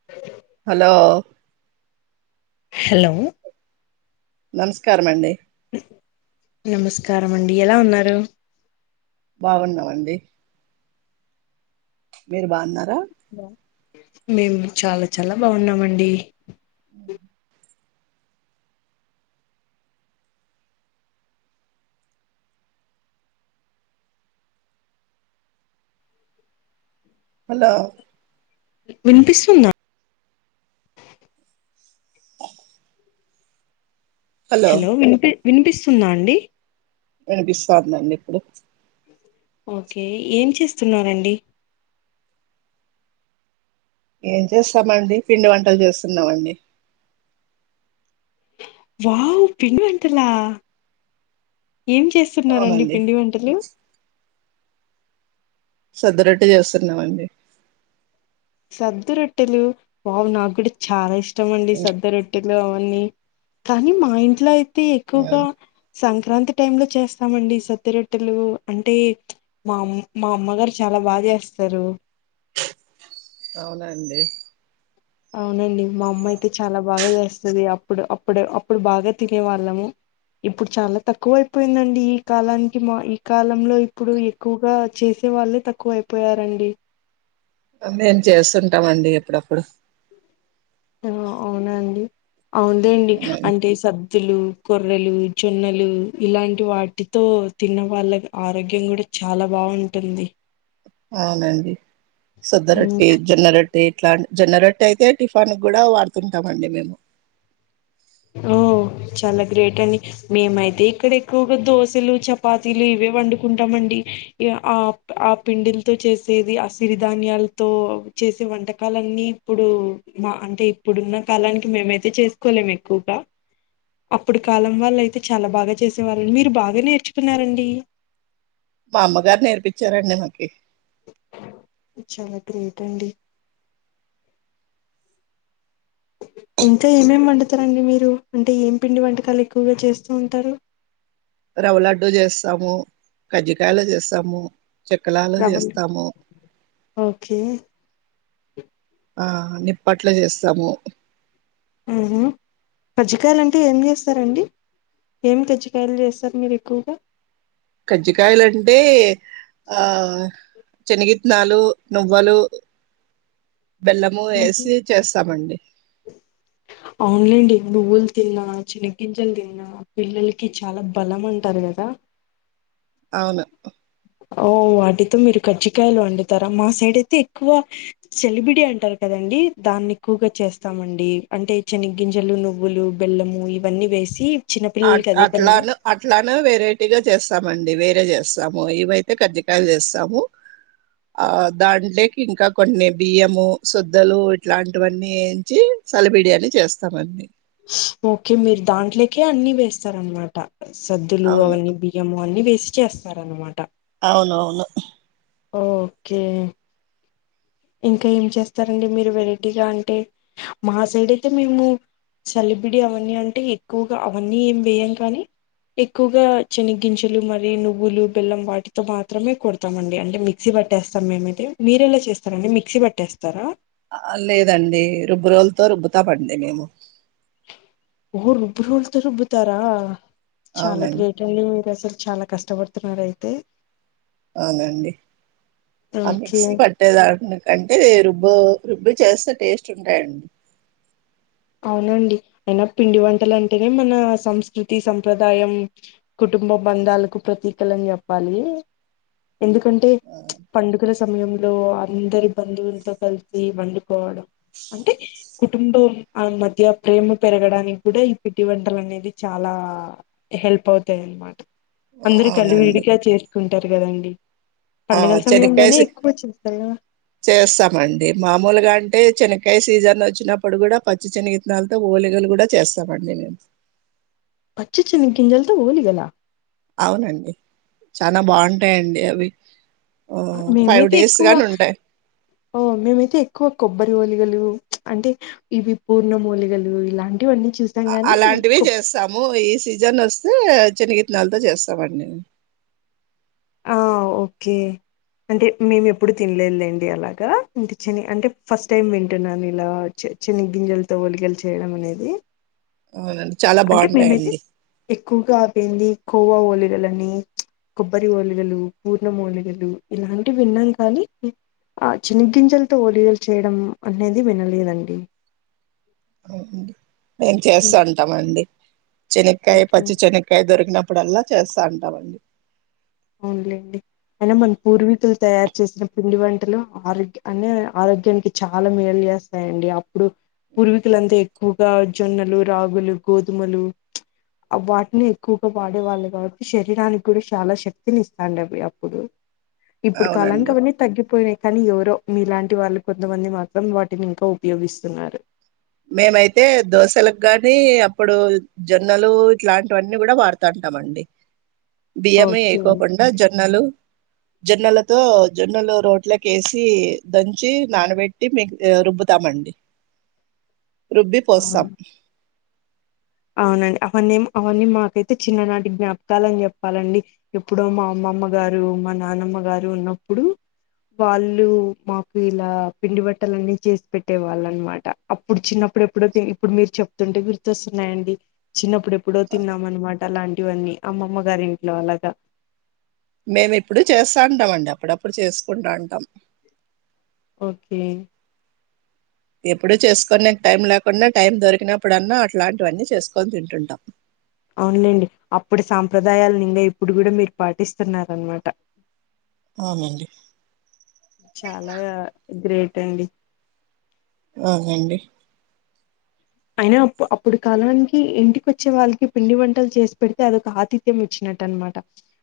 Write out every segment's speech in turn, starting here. అ hello hello నమస్కార అండి నమస్కారం అండి ఎలా ఉన్నారు బాగున్నాము అండి మీరు బాగున్నారా మేము చాలా చాలా బాగున్నామండి హలో వినిపిస్తుందా హలో వినిపి వినిపిస్తుందా అండి వినిపిస్తంది అండి ఇప్పుడు ఓకే ఏం చేస్తున్నండి ఏం చేస్తామండి పిండి వంటలు చేస్తున్నామండి వావు పిండి వంటలా ఏం చేస్త చూస్తున్నారండి అవునండి పిండి వంటలు సద్ద రొట్టె చేస్తున్నామండి సద్దరొట్టెలు వావ్ నాకు కూడా చాలా ఇష్టం ఇష్టమండి సద్ద రొట్ట లోవన్నీ కానీ మా ఇంట్లో అయితే ఎక్కువగా సం క్రాంతి టైంలో చేస్తామండి సత్తిరొట్టెలు అంటే మా అమ్ మా అమ్మగారు చాలా బాగా చేస్తారు అవునా అండి అవునండి మా అమ్మ అయితే చాలా బాగా చేస్తుంది అప్పుడు అప్పుడు అప్పుడు బాగా తినే వాళ్ళము ఇప్పుడు చాలా తక్కువ అయిపోయిందండి ఈ కాలానికి మా ఈ కాలంలో ఇప్పుడు ఎక్కువగా చేసే వాళ్ళే తక్కువ అయిపోయారండి మేం చేస్తుంటామ అండి ఎప్పుడప్పుడు ఆ అవునాండి అవుదండి అవునండి అంటే సద్ వత్తులు కొర్రలు జొన్నలు ఇలాంటి వాటితో తిన్న వాళ్ళ ఆరోగ్యం కూడా చాలా బాగుంటుంది అవునడి ఉమ్, సద్దరెట్టి జొన్న రెట్టి అే ఇట్లా జన్నరెట్ అయితే టిఫాన్ కూడా వాడుతుంటాం అండి మేము ఓ చాలా గ్రేట్ అండి మేమైతే ఇక్కడ ఎక్కువగా దోశలు చపాతీలు ఇవే వండుకుంటామ అండి ఆ ఆ పిండిలతో చేసేది ఆ సిరిధాన్యాలతో చేసే వంటకాలన్నీ ఇప్పుడు మా అంటే ఇప్పుడున్న కాలానికి మేమైతే చేసుకోలేము ఎక్కువగా అప్పుడు కాలం వాళ్ళు అయితే చాలా బాగా చేసే వాళ్ళం మీరు బాగా నేర్చుకున్నారండి మా అమ్మగారు నేర్పించారండి మనకి చాలా గ్రేట్ అండి ఇంకా ఏమేం వడుతారండి మీరు అంటే ఏం పిండి వంటకాలు ఎక్కువగా చేస్తూ ఉంటారు రవ లడ్డూ చేస్తాము కజ్జికయలు చేస్తాము చకలాలు రవ్వ చేస్తాము ఓకే ఆ నిప్పట్ల చేస్తాము పజ్జికాయలు అంటే ఏం చేస్తారంండి ఏమి తజ్జికయలు చేస్తారు మీరు ఎక్కువగా కజ్జికాయలుంటే ఆ శనగిత్తనాలు నువ్్వలు బెల్లము వేసి చేస్తామండి అవునులేండి నుువ్వులు తిన్నా చిన్న గంజలు తిన్నా పిల్లలకి చాలా బలం అంటారు కదా అవును వాటితో మీరు కజజికయలు వండుతారా మా సైడ్ అయితే ఎక్కువ సలబిడి అంటారు కదండి దాన్ని ఎక్కువగా చేస్తామండి అంటే శనగ గింజలు నువ్వులు బెల్లము ఇవన్నీ వేసి అ చిన్నపిల్లలకి అదే పనిగా అట్లాను అట్లానే వెరైటీగా చేస్తను ండి వేరే చేస్తాము ఇవయితే కజ్జకాయలు చేస్తాము ఆ దాంట్లోకి ఇంకా కొన్ని బియ్యము శుద్దలు ఇట్లాంటివన్నీ వంచి చలబిడియాని చేస్తామండి ఓకే మీరు దాంట్లోకే అన్ని వేస్తార అనమాట సద్దులు అవును అవన్నీ బియ్యము అన్నీ వేసి చేస్తార అనమాట అవును అవును ఓకే ఇంకా ఏం చేస్తారంండి మీరు వెరైటీగా అంటే మా సైడ్ అయితే మేము సెలబ్రిటీ అవన్నీ అంటే ఎక్కువగా ఇంకా ఏం చేస్తారండీ మీరు వెరైటీగా అంటే మా సైడ్ ఐతే మేము చాలాబిడి అవన్నీ ఏం వేయాం కానీ ఎక్కువగా శన గింజలు మరియు నువ్వులు బెల్లం వాటితో మాత్రమే కొడతాం అండి అంటే మిక్సీ పట్టేస్తాం మేమైతే మీరేలా చేస్త సరే అండి మిక్సీ పట్టేస్తారా లేదండి రుబ్బు రోజులతో రుబ్బుతా పండి మేము ఊ రబరు వాళ్ళుతో రూబ్బుతారా చాలా అవునండి గ్రేట్ అడి మీరుసలు చాలా కష్టపడుతున్నారుార అయితే అనండి ఆ ఓకే మిక్సి పట్టేద అంటే రుబ్బు రుబ్బు చేస్తే టేస్ట్ ఉంటాయండి అవునండి అయినా పిండి వంటల అంటేనే మన సంస్కృతి సంప్రదాయం కుటుంబ బంధాలకు ప్రతీకలుని చెప్పాలి ఎందుకంటే ఆ, పండుగల సమయం లో అందరి బంధువులతో కలిసి మం పోవడం అంటే కుటుంబ ఆ మధ్య ప్రేమ పెరగడానికి కూడా ఈ పిట్టి వంటలు అనేది చాలా హెల్ప్ అవుతాయి అన్నమాట అందరు కలిు అవునండి వీడిక చేర్ కుంటారు కదండి ఆ పండుగల సమయంలోనే శనక్కేసి ఎక్కువ చేస్తారు కదా చేస్తామండి మామూలుగా అంటే శన ఇంకాయ సీజన్ వచ్చినప్పుడు కూడా పచ్చి చిిన విత్నాలతో ఓలిగలు కూడా చేస్తామండి మేము పచ్చిచ్చినింకిింజల్తో పోోలి గల అవునండి చాలా బాగుంటాయంండి అవి ఫైవ్ మేమైతే డేస్ ఎక్కువ గాని ఉంటాయి ఓ మేమైతే ఎక్కువ కొబ్బరి లి అంటే ఇవి పూర్ణ మూలికలు ఇలాంటివన్నీ చూసాం గాని అలాంటివి కొ చేస్తాము ఈ సీజన్ వస్త ే శనగిత్తనాలతో చేస్తామండి ఓకే అంటే మేము ఎప్పుడు తినలేదులేండి అలాగా అంటే చిని అంటే ఫస్ట్ టైం వింటున్నాను ఇలా చిన్న గింజలతో ఒలిగలు చేయడం అనేది అవునండి చాలా అంటే మేమైతే బాగుంటాయండి ఎక్కువగా అపోయింది కోవా ఓలిలన్నీ కొబ్బరి ఓలిగలు పూర్ణం లిగలు ఇలాంటివి విన్నాం కానీ ఆ చిన్న గింజలతో ఓలిగలు చేయడం అనేది వినలేదండి అవు అఓకే మేం చేస్తా హ్మ్. ఉంటామ అండి చెనక్కకాయ ఓకే పచ్చి చెనక్కకాయ దొరికిన అప్పుడలా చేస్తా ఉంటామండి అవునులేండి అయినా మన పూర్వీకులు తయారు చేసిన పిండి వంట ఆరోగ్య అనే ఆరోగ్యానికి చాలా మేలు చేస్తాయండి ఇప్పుడు పూర్వీకులంతా ఎక్కువగా జొన్నలు రాగులు గోధుమలు వాటిని ఎక్కువగా వాడే వాళ్ళు కాబట్టి శరీరానికి కూడా చాలా శక్తి తినిస్తాండ అప్పుడు ఇప్పుడు కాలానికి అవునండి అవన్నీ తగ్గిపోయాయి కానీ ఎవరో మీలాంటి వాళ్ళు కొంతమంది మాత్రం వాటిని ఇంకా ఉపయోగిస్తున్నారు మేమైతే దోశలకు గానీ అప్పుడు జొన్నలు ఇట్లాంటివన్నీ కూడా వాడుతాంటామ అండి బియ్యమే ఓకే అయికోకుండా జొన్నలు జొన్నలతో జొన్నలు రోట్లక వేసి దంచి నానబెట్టి మీకు రుబ్బుతామండి రుబ్బి పోస్తాం అవును అవునండి అవన్న ఏం అవన్నీ మాకైతే చిన్ననాటి జ్ఞాపకాాలని చెప్పాలండి ఎప్పుడో మా అమ్మమ్మ గారు మా అవును అ అవియాన్నీ మాకు ఐతే చిన్ననాటి జ్ఞాపకాలు అండి మా అమ్మమ గారు నాన్నమ్మ గారు ఉన్నప్పుడు వాళ్ళు మాకు ఇలా పిండి బట్టలన్నీ చేసి పెట్టే వాళ్ళ అనమాట అప్పుడు చిన్నప్పుడు ఎప్పుడో ఇప్పుడు మీరు చెప్తుంటే గుర్తొస్తు న్నాయండి చిన్నప్పుడు ఎప్పుడో తిన్నాం అనమాట అలాంటి ఇవన్నీ అమ్మమ్మ గారి ఇంట్లో అలాగా మేమి ఇప్పుడు చేస్తాంటాం అండి అప్పుడప్పుడు చేసుకుంటాంటాం ఒకే ఎప్పుడు చేసుకోనికు టైం లేకుండా టైం దొరికినప్పుడున్నా అట్లాంటివన్నీ చేసుకొని తింటుంటాం అవునులేండి అప్పుడు సాంప్రదాయాలను ఇంకా ఇప్పుడు కూడా మీరు పాటిస్తున్నారనమాట అవునండి చాలా ఇద్దరేటండి అవునండి అయినాప్పు అప్పుడు కాలానికి ఇంటికి వచ్చే వాళ్ళకి పిండి వంటలు చేసి పెడితే అదొక ఆతిథ్యం వచ్చినట్టు అనమాట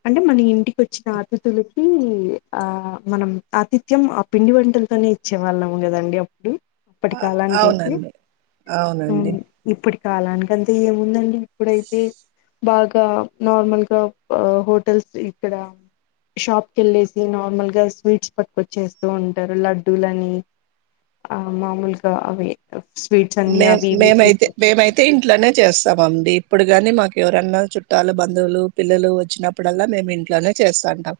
అంటే మన ఇంటికిచ్చిన ఆతిథులకి ఆ మనం ఆతిథ్యం ఆ పిండి వంటలతోనే ఇచ్చే వాళ్ళము కదండి అప్పుడు అప్పటి కాలానికైతే అవునండి అవును అండి కాలానికింతే ఏముందండి ఇప్పుడైతే బాగా నార్మల్గా హోటల్స్ ఇక్కడ షాప్కి వెళ్ళేసి నార్మల్ గా స్వీట్స్ పట్టుకొచ్చేస్తూ ఉంటారు లడ్డూలని ఆ మామూలుగా అవి స్వీట్స అన్ని మే యా మేమైతే మేమైతే ఇంట్లోనే చేస్తాము అండి ఇప్పుడు కాని మాకు ఎవరన్నా చుట్టాలు బంధువులు పిల్లలు వచ్చినప్పుడల్లా మేము ఇంట్లోనే చేస్తంటాం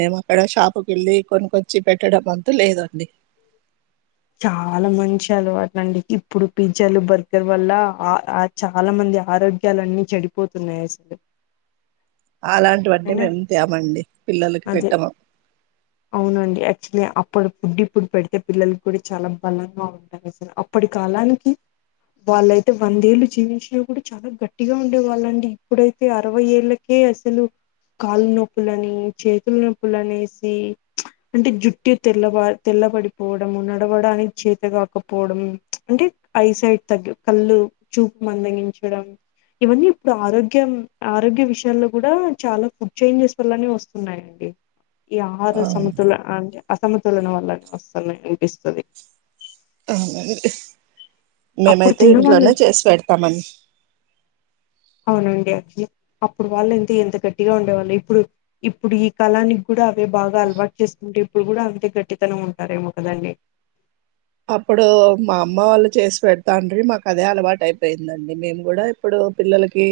మేము అక్కడ షాపుకి వెళ్ళి కొనికొచ్చి పెట్టడం అంత లేదండి చాలా మంచి అలవాటు అండి ఇప్పుడు పిజ్జాలు బర్గర్ వల్ల ఆ చాలా మంది ఆరోగ్యలు అన్ని చెడిపోతున్నాయి అసలు అలాంటి వడ్డీ అవునా మేం తేమండి పిల్లలకి అదే పెట్టము ఇప్పుడు ఫుడ్డి ఇప్పుడు పెడితే పిల్లలు కూడా చాలా బలంగా ఉంటారు అసలు అప్పటి కాలానికి వాళ్ళయితే వందేళ్ళు జీవించినా కూడా చాలా గట్టిగా ఉండే వాళ్ళండి ఇప్పుడైతే అరవై ఏళ్ళకే అసలు కాళ్లు నొప్పులని చేతుల నొప్పుల అనేసి అంటే జుట్టు తెల్లబ తెల్లబడిపోవడం నడవడానికి చేత కాకపోవడం అంటే ఐ సైడ్ తగ్ కళ్ళు చూపు మందగించడం ఇవన్నీ ఇప్పుడు ఆరోగ్యం ఆరోగ్య విషయాల్లో కూడా చాలా ఫుడ్ చేంజెస్ వల్లనే వస్తున్నాయండి ఈ ఆరు ఆ సమతుల అ అసమతులన వల్లనే వస్తున్నాయి ఇస్తపతి అవును అప్పుడు మేమైతే తిన్నవాళ్ళు ఇంట్లోనే చేసి పెడతామని అవునండి అప్పుడు వాళ్ళయితే ఎంత గట్టిగా ఉండేవాళ్ళు ఇప్పుడు ఇప్పుడు ఈ కాలానికి కూడా బాగా అలవాటు చేసుకుంటే ఇప్పుడు కూడా అంతే గట్టితనం ఉంటారెమో కదండి అప్పుడు మా అమ్మ వాళ్ళు చేసి పెడతండ్రి మాకు అదే అలవాటు అయిపోయిందండి మేము కూడా ఇప్పుడు పిల్లలకి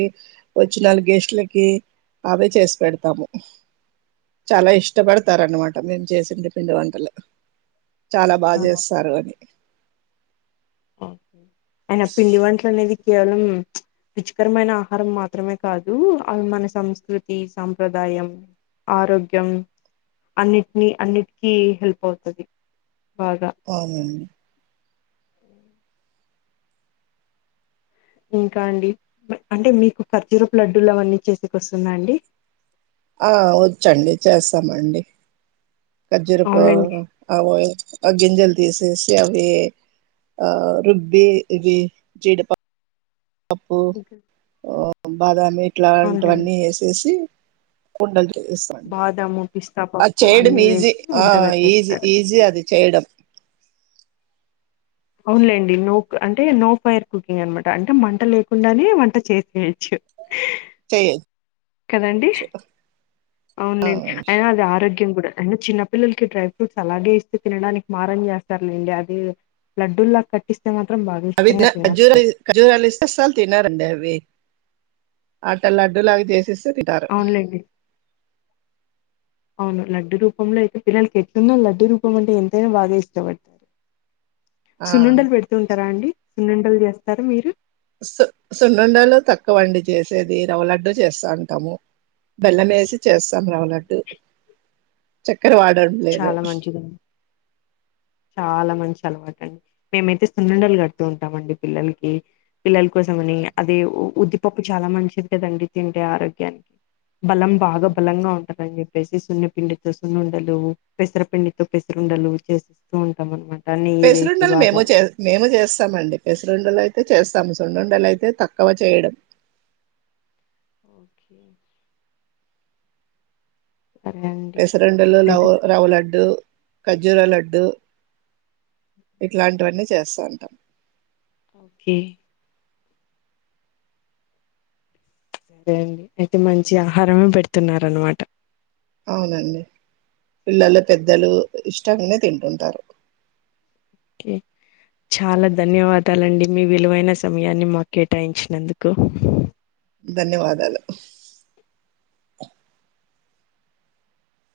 వచ్చిన గేస్టులకి అవే చేసి పెడతాము చాలా ఇష్టపడతారున్నమాట మేము చేసే పిండి వంటలు చాలా ఆ బాజెస్ ఓకే అయన పిండి వంటలు అనేది కేవలం రుచికరమైన ఆహారం మాత్రమే కాదు అవి మన సంస్కృతి సాంప్రదాయం ఆరోగ్యం అన్నిటీని అన్నిటికీ హెల్ప్ అవుతుంది అవునండి ఇంకా అండి అంటే మీకు ఖర్జూరపు లడ్డూలు అవన్నీ చేసికి వస్తుందా అండి ఆ వచ్చండి చేస్తామండి ఖర్జూరపు అవునండి అమ అ జింజలు తీసేసి అవి ఆ రుబ్బి ఇవి జీడిప అప్పు ఇంకా ఆ బాగానే అవునులేండి ఇట్లాంటవన్నీ ఎసేసి ఉండల్ ఈ సమ్ బాదాము పిస్తా అది పప్పు చేయడం అన్ని ఈజి వేసి ఆ ఈజి వంటగట్టేస్తారు ఈజి అది చేయడం అవున్లేండి నోక్ అంటే నో ఫైర్ కుకింగ్ అనమాట అంటే మంట లేకుండానే వంట చేసేయచ్చు చేయ కదండి అవులే అయినా అది ఆరోగ్యం కూడా అయినా చిన్నపిల్లలకి డ్రై ఫ్రూట్స్ అలాగే ఇస్తే తినడానికి మారం చేస్తారులేండి అది లడ్డూల్లా కట్టిస్ అవి న ఖర్జూర వేస్ ఖర్జూరలేస్తే అస్సలు తినరండి అవి ఆట్ట లడ్డూ లాగా చేసిస్ తొ తిటారు అవునులేండి. అవును లడ్డు రూపంలో అయితే పిల్లలకి ఎట్టుందో లడ్డు రూపం అంటే ఎంతైనా బాగా ఇష్టపడత ఆ సున్నండలు పెడుతుంటారా అండి సున్నండలు చేస్తరు మీరు సు సున్నండలు తక్కువ అండి చేసేది రవలడ్డు చేస్తా ఉంటాము బెల్లం వేసి చేస్తాము రవలడ్డు క్కర వాడడంలేదు చాలా మంచిదండి. చాలా మంచి అలవాటండి మేమైతే సున్నుండలు కడుతూ ఉంటామండి పిల్లలకి పిల్లల కోసం అని అదే ఉద్దిపప్పు చాలా మంచిది కదండి తింటే ఆరోగ్యానికి బలం బాగా బలంగా ఉంటందని చెప్పేసి సున్నిపిండితో సున్నుండలు పెసరపిండితో పెసరుండలు చే ఊ ఉంటాం అనమాట పెసిరుండలు మేము చే మేము చేస్తామ్ అండి పెసిరుండలు అయితే చేస్తాము సున్నుండలు అయితే తక్కవ చేయడం ఓకే సరే అండి పెసరుండలు అయితే లవ రవ లడ్డు ఖర్జూర లడ్డు ఇట్లాంటివన్నీ చేస్తూ ఉంటాం ఒకే అయితే మంచి ఆహారమే పెడుతున్నారన్నమాట అవునండి పిల్లల పెద్దలు ఇష్టం గానే తింటుంటారు ఓకే చాలా ధన్యవాదాలండి మీ విలువైన సమయాన్ని మాకు కేటాయించినందుకు ధన్యవాదాలు